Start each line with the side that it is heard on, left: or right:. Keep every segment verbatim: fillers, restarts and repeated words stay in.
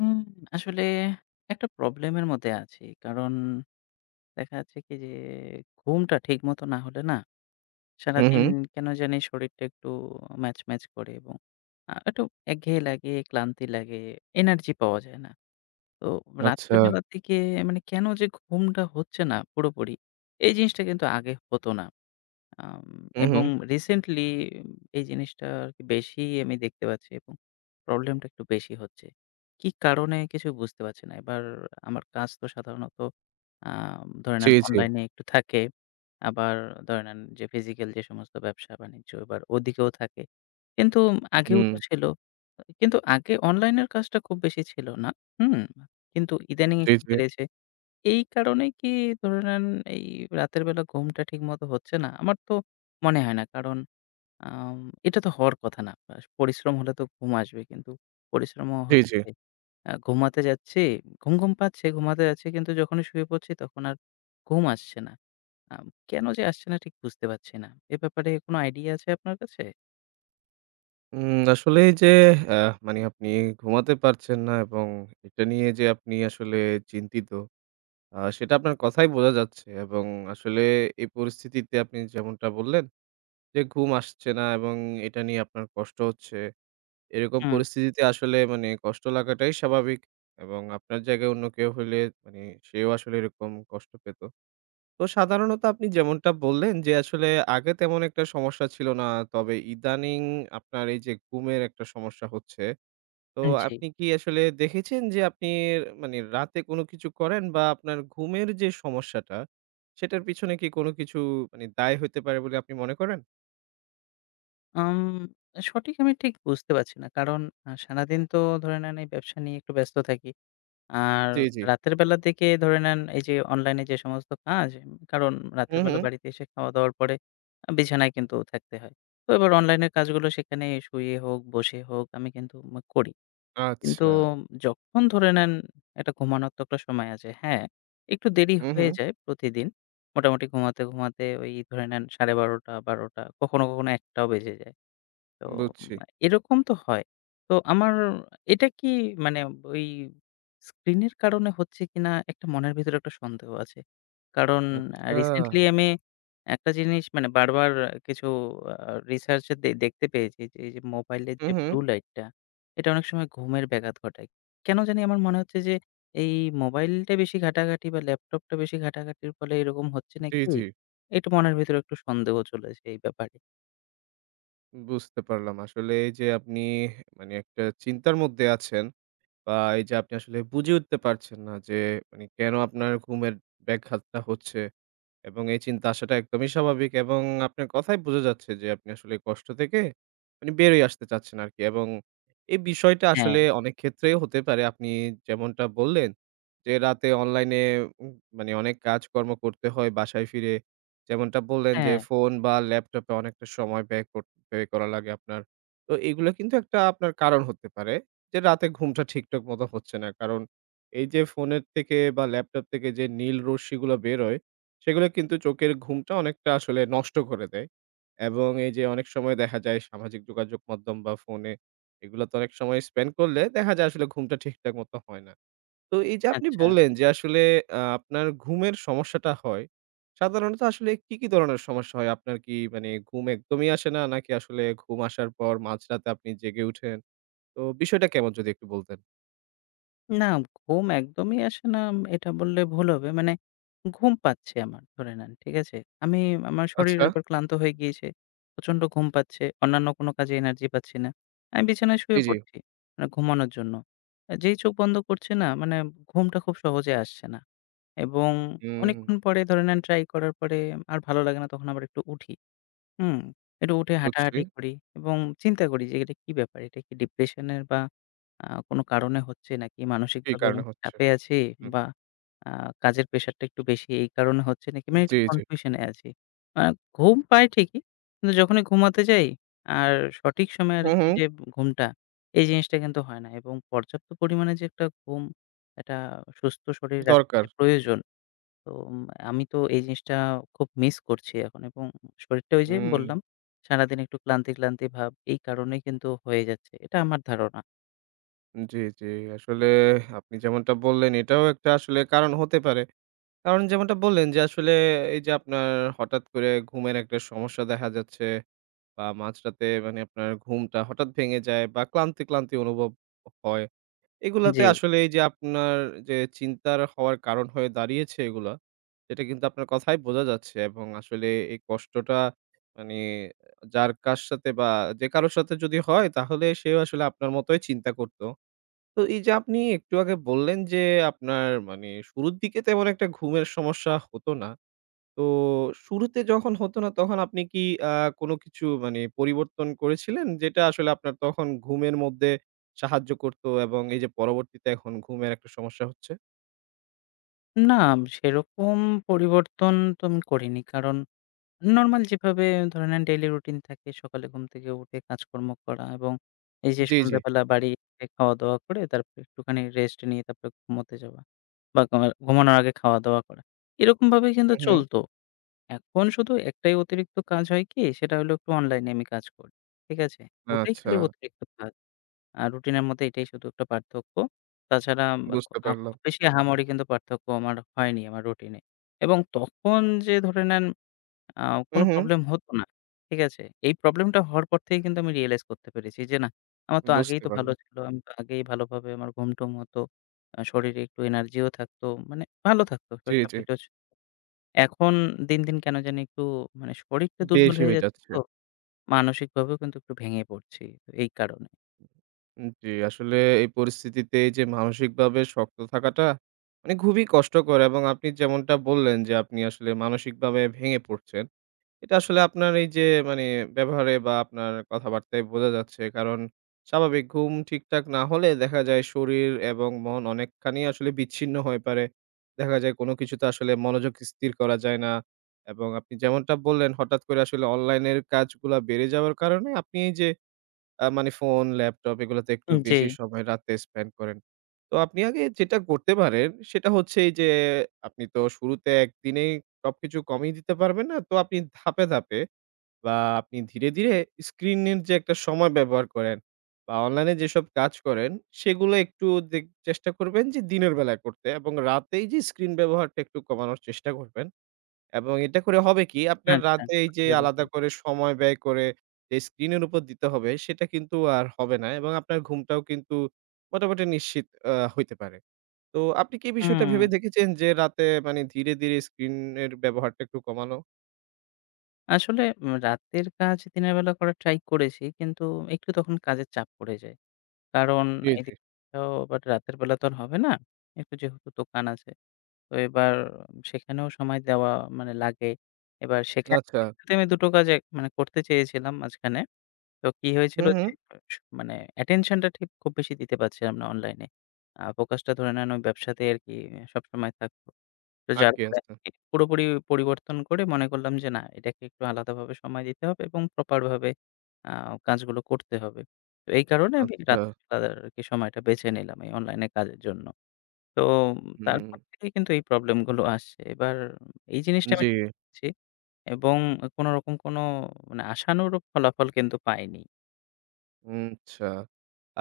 left: উম আসলে একটা প্রবলেমের মধ্যে আছি। কারণ দেখা যাচ্ছে কি যে ঘুমটা ঠিকমতো না হলে না
right: হু, হু।
left: সারাদিন কেন জানি শরীরটা একটু ম্যাচ, ম্যাচ করে এবং আ একটু একঘেয়ে লাগে, ক্লান্তি লাগে, এনার্জি পাওয়া যায় না। তো রাতের
right: আচ্ছা।
left: বেলার দিকে মানে কেন যে ঘুমটা হচ্ছে না পুরোপুরি, এই জিনিসটা কিন্তু আগে হতো না। আম
right: হু, হু।
left: এবং রিসেন্টলি এই জিনিসটা আরকি বেশি আমি দেখতে পাচ্ছি এবং প্রবলেমটা একটু বেশি হচ্ছে। কি কারণে কিছু বুঝতে পারছি না। এবার আমার কাজ তো সাধারণত আম ধরে
right: জি,
left: নেন
right: জি।
left: অনলাইনে একটু থাকে। আবার ধরে নেন যে ফিজিক্যাল যে সমস্ত ব্যবসা-বাণিজ্য এবার ওদিকেও থাকে। কিন্তু আগেও
right: হুম।
left: তো ছিল। কিন্তু আগে অনলাইনের কাজটা খুব বেশি ছিল না। হুম? কিন্তু ইদানিং
right: জি,
left: একটু
right: জি।
left: বেড়েছে। এই কারণেই কি ধরে নেন এই রাতের বেলা ঘুমটা ঠিকমতো হচ্ছে না? আমার তো মনে হয় না। কারণ আম এটা তো হওয়ার কথা না। আস পরিশ্রম হলে তো ঘুম আসবে। কিন্তু পরিশ্রমও
right: জি, জি।
left: হচ্ছে। আ ঘুমাতে যাচ্ছি, ঘুম, ঘুম পাচ্ছে, ঘুমাতে যাচ্ছি কিন্তু যখনই শুয়ে পড়ছি তখন আর ঘুম আসছে না। আম কেন যে আসছে না ঠিক বুঝতে পারছি না। এ ব্যাপারে কোনো আইডিয়া আছে আপনার কাছে?
right: উম আসলে এই যে আ মানে আপনি ঘুমাতে পারছেন না এবং এটা নিয়ে যে আপনি আসলে চিন্তিত আ সেটা আপনার কথায় বোঝা যাচ্ছে এবং আসলে এই পরিস্থিতিতে আপনি যেমনটা বললেন যে ঘুম আসছে না এবং এটা নিয়ে আপনার কষ্ট হচ্ছে। এরকম
left: হুম,
right: পরিস্থিতিতে আসলে মানে কষ্ট লাগাটাই স্বাভাবিক এবং আপনার জায়গায় অন্য কেউ হইলে মানে সেও আসলে এরকম কষ্ট পেত। তো সাধারণত আপনি যেমনটা বললেন যে, আসলে আগে তেমন একটা সমস্যা ছিল না। তবে ইদানিং আপনার এই যে ঘুমের একটা সমস্যা হচ্ছে। তো
left: জি।
right: আপনি কি আসলে দেখেছেন যে আপনি মানে রাতে কোনো কিছু করেন বা আপনার ঘুমের যে সমস্যাটা, সেটার পিছনে কি কোনো কিছু মানে দায় হইতে পারে বলে আপনি মনে করেন?
left: আম সঠিক আমি ঠিক বুঝতে পারছি না। কারণ আ সারাদিন তো ধরে নেন এই ব্যবসা নিয়ে একটু ব্যস্ত থাকি। আর
right: জি, জি।
left: রাতের বেলার দিকে ধরে নেন এই যে অনলাইনে যে সমস্ত কাজ, কারণ রাতের
right: হু, হু।
left: বেলা বাড়িতে এসে খাওয়া-দাওয়ার পরে আ বিছানায় কিন্তু থাকতে হয়। তো এবার অনলাইনের কাজগুলো সেখানে শুয়ে হোক, বসে হোক আমি কিন্তু ম করি। কিন্তু
right: আচ্ছা।
left: যখন ধরে নেন একটা ঘুমানোর তো একটা সময় আছে, হ্যাঁ? একটু দেরি
right: হু, হু।
left: হয়ে যায় প্রতিদিন। মোটামুটি ঘুমাতে, ঘুমাতে ওই ধরে নেন সাড়ে বারোটা, বারোটা, বারোটা, কখনো, কখনো একটা টাও বেজে যায়। তো উম,
right: বুঝছি।
left: এরকম তো হয়। তো আমার এটা কি মানে ওই স্ক্রিনের কারণে হচ্ছে কিনা একটা মনের ভিতরে একটা সন্দেহ আছে। কারণ আ
right: আচ্ছা।
left: রিসেন্টলি আমি একটা জিনিস মানে বারবার কিছু আ রিসার্চ এ দে দেখতে পেয়েছি যে এই যে মোবাইলের
right: হু,
left: যে
right: হু।
left: ব্লু লাইটটা এটা অনেক সময় ঘুমের ব্যাঘাত ঘটায়। কেন জানি আমার মনে হচ্ছে যে এই মোবাইলটা বেশি ঘাটাঘাটি বা ল্যাপটপটা বেশি ঘাটাঘাটির ফলে এরকম হচ্ছে
right: জি,
left: নাকি?
right: জি।
left: একটু মনের ভিতরে একটু সন্দেহ চলেছে এই ব্যাপারে।
right: বুঝতে পারলাম। আসলে এই যে আপনি মানে একটা চিন্তার মধ্যে আছেন। বা এই যে আপনি আসলে বুঝে উঠতে পারছেন না যে, মানে কেন আপনার ঘুমের ব্যাঘাতটা হচ্ছে। এবং এই চিন্তা আসাটা একদমই স্বাভাবিক এবং আপনার কথায় বোঝা যাচ্ছে যে আপনি আসলে এই কষ্ট থেকে মানে বেরিয়ে আসতে চাচ্ছেন আরকি এবং এই বিষয়টা
left: হ্যাঁ,
right: আসলে অনেক ক্ষেত্রেই হতে পারে। আপনি যেমনটা বললেন যে রাতে অনলাইনে উম মানে অনেক কাজকর্ম করতে হয় বাসায় ফিরে। যেমনটা বললেন যে
left: হ্যাঁ,
right: ফোন বা ল্যাপটপে অনেকটা সময় ব্যয় কর ব্যয় করা লাগে আপনার। তো এগুলো কিন্তু একটা আপনার কারণ হতে পারে যে রাতে ঘুমটা ঠিকঠাক মতো হচ্ছে না। কারণ এই যে ফোনের থেকে বা ল্যাপটপ থেকে যে নীল রশ্মিগুলো বেরোয় সেগুলো কিন্তু চোখের ঘুমটা অনেকটা আসলে নষ্ট করে দেয়। এবং এই যে অনেক সময় দেখা যায় সামাজিক যোগাযোগ মাধ্যম বা ফোনে এগুলোতে অনেক সময় স্পেন্ড করলে দেখা যায় আসলে ঘুমটা ঠিকঠাক মতো হয় না। তো এই যে আপনি
left: আচ্ছা।
right: বললেন যে আসলে আ আপনার ঘুমের সমস্যাটা হয়। সাধারণত আসলে কি, কি ধরনের সমস্যা হয়? আপনার কি মানে ঘুম একদমই আসে না? নাকি আসলে ঘুম আসার পর মাঝরাতে আপনি জেগে উঠেন? তো বিষয়টা কেমন যদি একটু বলতেন?
left: না, ঘুম একদমই আসে না এটা বললে ভুল হবে। মানে ঘুম পাচ্ছে আমার ধরে নেন, ঠিক আছে? আমি আমার শরীর
right: আচ্ছা।
left: এবার ক্লান্ত হয়ে গিয়েছে। প্রচন্ড ঘুম পাচ্ছে। অন্যান্য কোনো কাজে এনার্জি পাচ্ছি না। আমি বিছানায়
right: জি,
left: শুয়ে
right: জি।
left: পড়ছি মানে ঘুমানোর জন্য। আ যেই চোখ বন্ধ করছি না মানে ঘুমটা খুব সহজে আসছে না এবং
right: হুম,
left: অনেকক্ষণ পরে ধরে নেন ট্রাই করার পরে আর ভালো লাগে না তখন আবার একটু উঠি। হুম, একটু উঠে
right: বুঝছি।
left: হাঁটাহাঁটি করি এবং চিন্তা করি যে এটা কি ব্যাপার? এটা কি ডিপ্রেশনের বা আ কোনো কারণে হচ্ছে নাকি
right: কি
left: মানসিকভাবে
right: কারণে
left: অনেক
right: হচ্ছে?
left: চাপে আছি
right: হুম।
left: বা আ কাজের প্রেশারটা একটু বেশি এই কারণে হচ্ছে নাকি মানে
right: জি,
left: একটু
right: জি।
left: কনফিউশন এ আছি। আ ঘুম পাই ঠিকই কিন্তু যখনই ঘুমাতে যাই আর সঠিক সময়ে
right: হুম,
left: আরকি
right: হুম।
left: যে ঘুমটা এই জিনিসটা কিন্তু হয় না এবং পর্যাপ্ত পরিমাণে যে একটা ঘুম একটা সুস্থ শরীর রাখতে
right: দরকার।
left: যে প্রয়োজন। তো উম আমি তো এই জিনিসটা খুব মিস করছি এখন এবং শরীরটা ওই যে
right: হুম,
left: বললাম, সারাদিন একটু ক্লান্তি, ক্লান্তি ভাব এই কারণেই কিন্তু হয়ে যাচ্ছে। এটা আমার ধারণা।
right: জি, জি। আসলে আপনি যেমনটা বললেন এটাও একটা আসলে কারণ হতে পারে। কারণ যেমনটা বললেন যে আসলে এই যে আপনার হঠাৎ করে ঘুমের একটা সমস্যা দেখা যাচ্ছে বা মাঝরাতে মানে আপনার ঘুমটা হঠাৎ ভেঙে যায় বা ক্লান্তি, ক্লান্তি অনুভব হয়। এগুলাতে
left: জি।
right: আসলে এই যে আপনার যে চিন্তার হওয়ার কারণ হয়ে দাঁড়িয়েছে এগুলা, এটা কিন্তু আপনার কথায় বোঝা যাচ্ছে এবং আসলে এই কষ্টটা মানে যার কার সাথে বা যে কারো সাথে যদি হয় তাহলে সেও আসলে আপনার মতোই চিন্তা করত। তো এই যে আপনি একটু আগে বললেন যে, আপনার মানে শুরুর দিকে তেমন একটা ঘুমের সমস্যা হতো না। তো শুরুতে যখন হতো না তখন আপনি কি আ কোনো কিছু মানে পরিবর্তন করেছিলেন? যেটা আসলে আপনার তখন ঘুমের মধ্যে সাহায্য করত এবং এই যে পরবর্তীতে এখন ঘুমের একটা সমস্যা হচ্ছে?
left: না, সেরকম পরিবর্তন তো আমি করিনি। কারণ নরমাল যেভাবে ধরে নেন ডেইলি রুটিন থাকে সকালে ঘুম থেকে উঠে কাজকর্ম করা এবং এই যে
right: জি, জি।
left: সন্ধ্যাবেলা বাড়ি এসে খাওয়া-দাওয়া করে তারপর একটুখানি রেস্ট নিয়ে তারপরে ঘুমোতে যাওয়া বা ঘুমা ঘুমানোর আগে খাওয়া-দাওয়া করা। এরকমভাবেই কিন্তু
right: হু, হু।
left: চলতো। এখন শুধু একটাই অতিরিক্ত কাজ হয় কি? সেটা হলো একটু অনলাইনে আমি কাজ করি। ঠিক আছে? ওটাই
right: আচ্ছা,
left: খালি অতিরিক্ত কাজ। আর রুটিনের মধ্যে এটাই শুধু একটা পার্থক্য। তাছাড়া বা খু
right: বুঝতে
left: আ
right: পারলাম।
left: খুব বেশি আহামরি কিন্তু পার্থক্য আমার হয়নি আমার রুটিনে। এবং তখন যে ধরে নেন আ
right: হু,
left: কোনো
right: হু।
left: প্রবলেম হতো না। ঠিক আছে? এই প্রবলেমটা হওয়ার পর থেকেই কিন্তু আমি রিয়ালাইজ করতে পেরেছি যে না, আমার তো আগেই
right: বুঝতে
left: তো ভালো
right: পারলাম।
left: ছিল। আমি তো আগেই ভালোভাবে আমার ঘুম-টুম হতো। আ শরীরে একটু এনার্জিও থাকতো। মানে ভালো থাকতো।
right: জি,
left: পেট
right: জি।
left: এখন দিন, দিন কেন জানি একটু মানে শরীরটা দুর্বল
right: বেশি
left: হয়ে
right: হয়ে
left: যাচ্ছে
right: যাচ্ছে।
left: তো, মানসিকভাবেও কিন্তু একটু ভেঙে পড়ছি। তো এই কারণে।
right: উম জি, আসলে এই পরিস্থিতিতে এই যে মানসিকভাবে শক্ত থাকাটা মানে খুবই কষ্টকর এবং আপনি যেমনটা বললেন যে আপনি আসলে মানসিকভাবে ভেঙে পড়ছেন। এটা আসলে আপনার এই যে মানে ব্যবহারে বা আপনার কথাবার্তায় বোঝা যাচ্ছে। কারণ স্বাভাবিক ঘুম ঠিকঠাক না হলে দেখা যায় শরীর এবং মন অনেকখানি আসলে বিচ্ছিন্ন হয়ে পড়ে। দেখা যায় কোনো কিছুতে আসলে মনোযোগ স্থির করা যায় না। এবং আপনি যেমনটা বললেন হঠাৎ করে আসলে অনলাইনের কাজগুলা বেড়ে যাওয়ার কারণে আপনি এই যে আ মানে ফোন, ল্যাপটপ এগুলাতে একটু
left: জি,
right: বেশি সময় রাতে স্পেন্ড করেন। তো আপনি আগে যেটা করতে পারেন সেটা হচ্ছে এই যে আপনি তো শুরুতে একদিনেই সবকিছু কমিয়ে দিতে পারবেন না। তো আপনি ধাপে, ধাপে বা আপনি ধীরে, ধীরে স্ক্রিনের যে একটা সময় ব্যবহার করেন বা অনলাইনে যেসব কাজ করেন সেগুলো একটু দেক চেষ্টা করবেন যে দিনের বেলায় করতে এবং রাতেই যে স্ক্রিন ব্যবহারটা একটু কমানোর চেষ্টা করবেন। এবং এটা করে হবে কি? আপনার
left: আচ্ছা,
right: রাতে এই
left: বুঝতে
right: যে
left: পেরেছি।
right: আলাদা করে সময় ব্যয় করে যে স্ক্রিনের উপর দিতে হবে, সেটা কিন্তু আর হবে না এবং আপনার ঘুমটাও কিন্তু মোটামুটি নিশ্চিত আ হইতে পারে। তো আপনি কি এই বিষয়টা
left: হুম,
right: ভেবে দেখেছেন যে রাতে মানে ধীরে, ধীরে স্ক্রিনের ব্যবহারটা একটু কমানো?
left: আসলে উম রাতের কাজ দিনের বেলা করার ট্রাই করেছি কিন্তু একটু তখন কাজের চাপ পড়ে যায়। কারণ
right: জি, জি।
left: এদিকেও আবার রাতের বেলা তো আর হবে না। একটু যেহেতু দোকান আছে। তো এবার সেখানেও সময় দেওয়া মানে লাগে। এবার সেখানে
right: আচ্ছা।
left: আমি দুটো কাজ এক মানে করতে চেয়েছিলাম মাঝখানে। তো কি হয়েছিল
right: হুম,
left: যে
right: হুম।
left: মানে attention টা ঠিক খুব বেশি দিতে পারছিলাম না অনলাইনে। আ ফোকাসটা ধরে নেন ওই ব্যবসাতেই আরকি সবসময় থাকতো। তো যার
right: আটকে
left: ফলে
right: আছে।
left: আরকি পুরোপুরি পরিবর্তন করে মনে করলাম যে না এটাকে একটু আলাদাভাবে সময় দিতে হবে এবং প্রপার ভাবে আ কাজগুলো করতে হবে। তো এই কারণে আমি
right: আচ্ছা।
left: রাতের বেলার আরকি সময়টা বেছে নিলাম এই অনলাইনে কাজের জন্য। তো
right: হুম,
left: তারপর থেকেই কিন্তু এই প্রবলেম গুলো আসছে। এবার এই জিনিসটা আমি
right: জি।
left: ছি এবং কোনরকম কোনো মানে আশানুরূপ ফলাফল কিন্তু পাইনি।
right: উম আচ্ছা।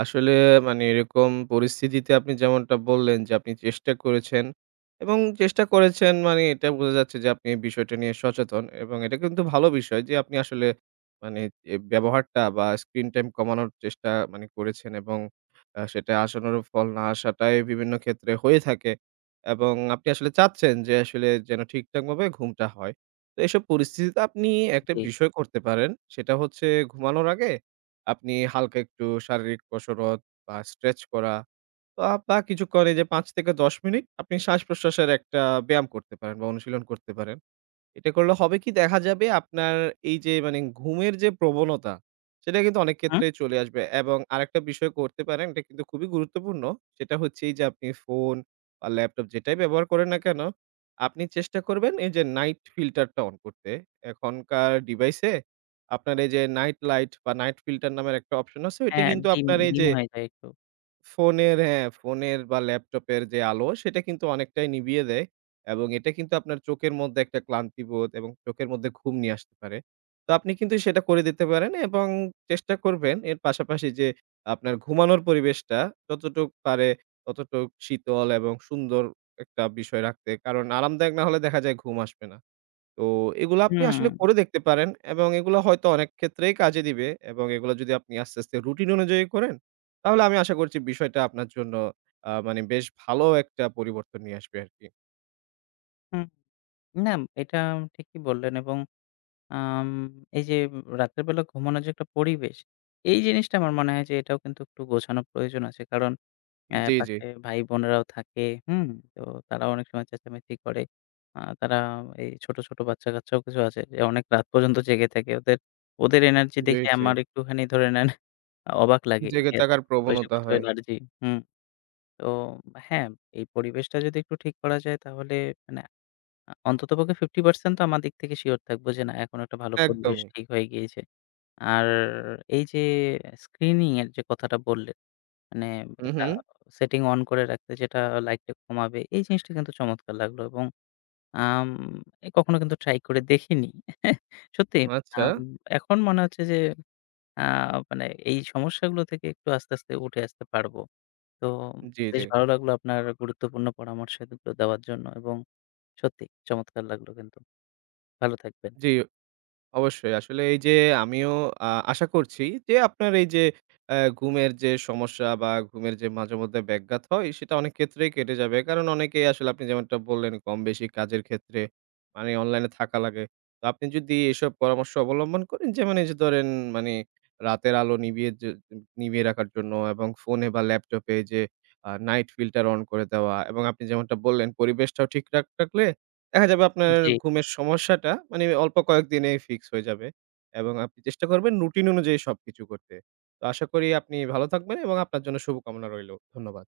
right: আসলে মানে এরকম পরিস্থিতিতে আপনি যেমনটা বললেন যে, আপনি চেষ্টা করেছেন এবং চেষ্টা করেছেন মানে এটা বোঝা যাচ্ছে যে, আপনি এই বিষয়টা নিয়ে সচেতন এবং এটা কিন্তু ভালো বিষয় যে, আপনি আসলে মানে এ ব্যবহারটা বা স্ক্রিন টাইম কমানোর চেষ্টা মানে করেছেন এবং আ সেটা আশানুরূপ ফল না আসাটাই বিভিন্ন ক্ষেত্রে হয়ে থাকে এবং আপনি আসলে চাচ্ছেন যে, আসলে যেন ঠিকঠাকভাবে ঘুমটা হয়। তো এসব পরিস্থিতিতে আপনি একটা
left: জি।
right: বিষয় করতে পারেন। সেটা হচ্ছে ঘুমানোর আগে আপনি হালকা একটু শারীরিক কসরত বা স্ট্রেচ করা বা বা কিছুক্ষণ এই যে পাঁচ থেকে দশ মিনিট আপনি শ্বাস-প্রশ্বাসের একটা ব্যায়াম করতে পারেন বা অনুশীলন করতে পারেন। এটা করলে হবে কি দেখা যাবে আপনার এই যে মানে ঘুমের যে প্রবণতা, সেটা কিন্তু অনেক
left: হুম?
right: ক্ষেত্রেই চলে আসবে এবং আরেকটা বিষয় করতে পারেন, এটা কিন্তু খুবই গুরুত্বপূর্ণ। সেটা হচ্ছে এই যে আপনি ফোন বা ল্যাপটপ যেটাই ব্যবহার করেন না কেন, আপনি চেষ্টা করবেন এই যে নাইট ফিল্টারটা অন করতে। এখনকার ডিভাইসে আপনার এই যে নাইট লাইট বা নাইট ফিল্টার নামের একটা অপশন আছে। ওইটা
left: হ্যাঁ,
right: কিন্তু
left: ডিম,
right: আপনার এই
left: ডিম
right: যে
left: হয়ে যায় একটু।
right: ফোনের হ্যাঁ, ফোনের বা ল্যাপটপের যে আলো সেটা কিন্তু অনেকটাই নিভিয়ে দেয় এবং এটা কিন্তু আপনার চোখের মধ্যে একটা ক্লান্তিবোধ এবং চোখের মধ্যে ঘুম নিয়ে আসতে পারে। তো আপনি কিন্তু সেটা করে দিতে পারেন এবং চেষ্টা করবেন এর পাশাপাশি যে আপনার ঘুমানোর পরিবেশটা যতটুক পারে ততটুক শীতল এবং সুন্দর একটা বিষয় রাখতে। কারণ আরামদায়ক না হলে দেখা যায় ঘুম আসবে না। তো এগুলো আপনি
left: হুম,
right: আসলে করে দেখতে পারেন এবং এগুলো হয়তো অনেক ক্ষেত্রেই কাজে দিবে এবং এগুলো যদি আপনি আস্তে, আস্তে রুটিন অনুযায়ী করেন, তাহলে আমি আশা করছি বিষয়টা আপনার জন্য আ মানে বেশ ভালো একটা পরিবর্তন নিয়ে আসবে আরকি।
left: হুম। না, এটা ঠিকই বললেন এবং আম এই যে রাতের বেলা ঘুমানোর যে একটা পরিবেশ, এই জিনিসটা আমার মনে হয় যে এটাও কিন্তু একটু গোছানো প্রয়োজন আছে। কারণ অ্যা
right: জি, জি,
left: পাশে ভাই-বোনেরাও থাকে, হুম? তো তারাও অনেক সময় চেঁচামেচি করে। আ তারা এই ছোট, ছোট বাচ্চা-কাচ্চাও কিছু আছে যে অনেক রাত পর্যন্ত জেগে থাকে। ওদের, ওদের এনার্জি
right: জি,
left: দেখে
right: জি।
left: আমার একটুখানি ধরে নেন অবাক লাগে যে
right: জেগে
left: এত
right: থাকার
left: বয়সে
right: প্রবণতা
left: কত
right: হয়।
left: এনার্জি। হুম। তো হ্যাঁ, এই পরিবেশটা যদি একটু ঠিক করা যায় তাহলে মানে আ অন্ততপক্ষে পঞ্চাশ পার্সেন্ট তো আমার দিক থেকে সিওর থাকবো যে না, এখন একটা ভালো, হুম, পরিবেশ
right: একদমই।
left: ঠিক হয়ে গিয়েছে। আর এই যে স্ক্রিনিং এর যে কথাটা বললেন, মানে
right: হু,
left: একটা
right: হু।
left: সেটিং অন করে রাখতে যেটা লাইটটা কমাবে এই জিনিসটা কিন্তু চমৎকার লাগলো এবং আম এ কখনো কিন্তু ট্রাই করে দেখিনি। সত্যি
right: আচ্ছা।
left: আম এখন মনে হচ্ছে যে আ মানে এই সমস্যাগুলো থেকে একটু আস্তে, আস্তে উঠে আসতে পারবো। তো
right: জি, জি।
left: বেশ ভালো লাগলো আপনার গুরুত্বপূর্ণ পরামর্শ এগুলো দেওয়ার জন্য এবং সত্যি চমৎকার লাগলো কিন্তু। ভালো থাকবেন।
right: জি। অবশ্যই। আসলে এই যে আমিও আ আশা করছি যে আপনার এই যে অ্যা ঘুমের যে সমস্যা বা ঘুমের যে মাঝেমধ্যে ব্যাঘাত হয় সেটা অনেক ক্ষেত্রেই কেটে যাবে। কারণ অনেকেই আসলে আপনি যেমনটা বললেন কম বেশি কাজের ক্ষেত্রে মানে অনলাইনে থাকা লাগে। তো আপনি যদি এসব পরামর্শ অবলম্বন করেন যেমন এই যে ধরেন মানে রাতের আলো নিভিয়ে যে নিভিয়ে রাখার জন্য এবং ফোনে বা ল্যাপটপে যে আ নাইট ফিল্টার অন করে দেওয়া এবং আপনি যেমনটা বললেন পরিবেশটাও ঠিক রাখ রাখলে দেখা যাবে আপনার
left: জি।
right: ঘুমের সমস্যাটা মানে অল্প কয়েকদিনেই ফিক্স হয়ে যাবে এবং আপনি চেষ্টা করবেন রুটিন অনুযায়ী সবকিছু করতে। তো আশা করি আপনি ভালো থাকবেন এবং আপনার জন্য শুভকামনা রইলো। ধন্যবাদ।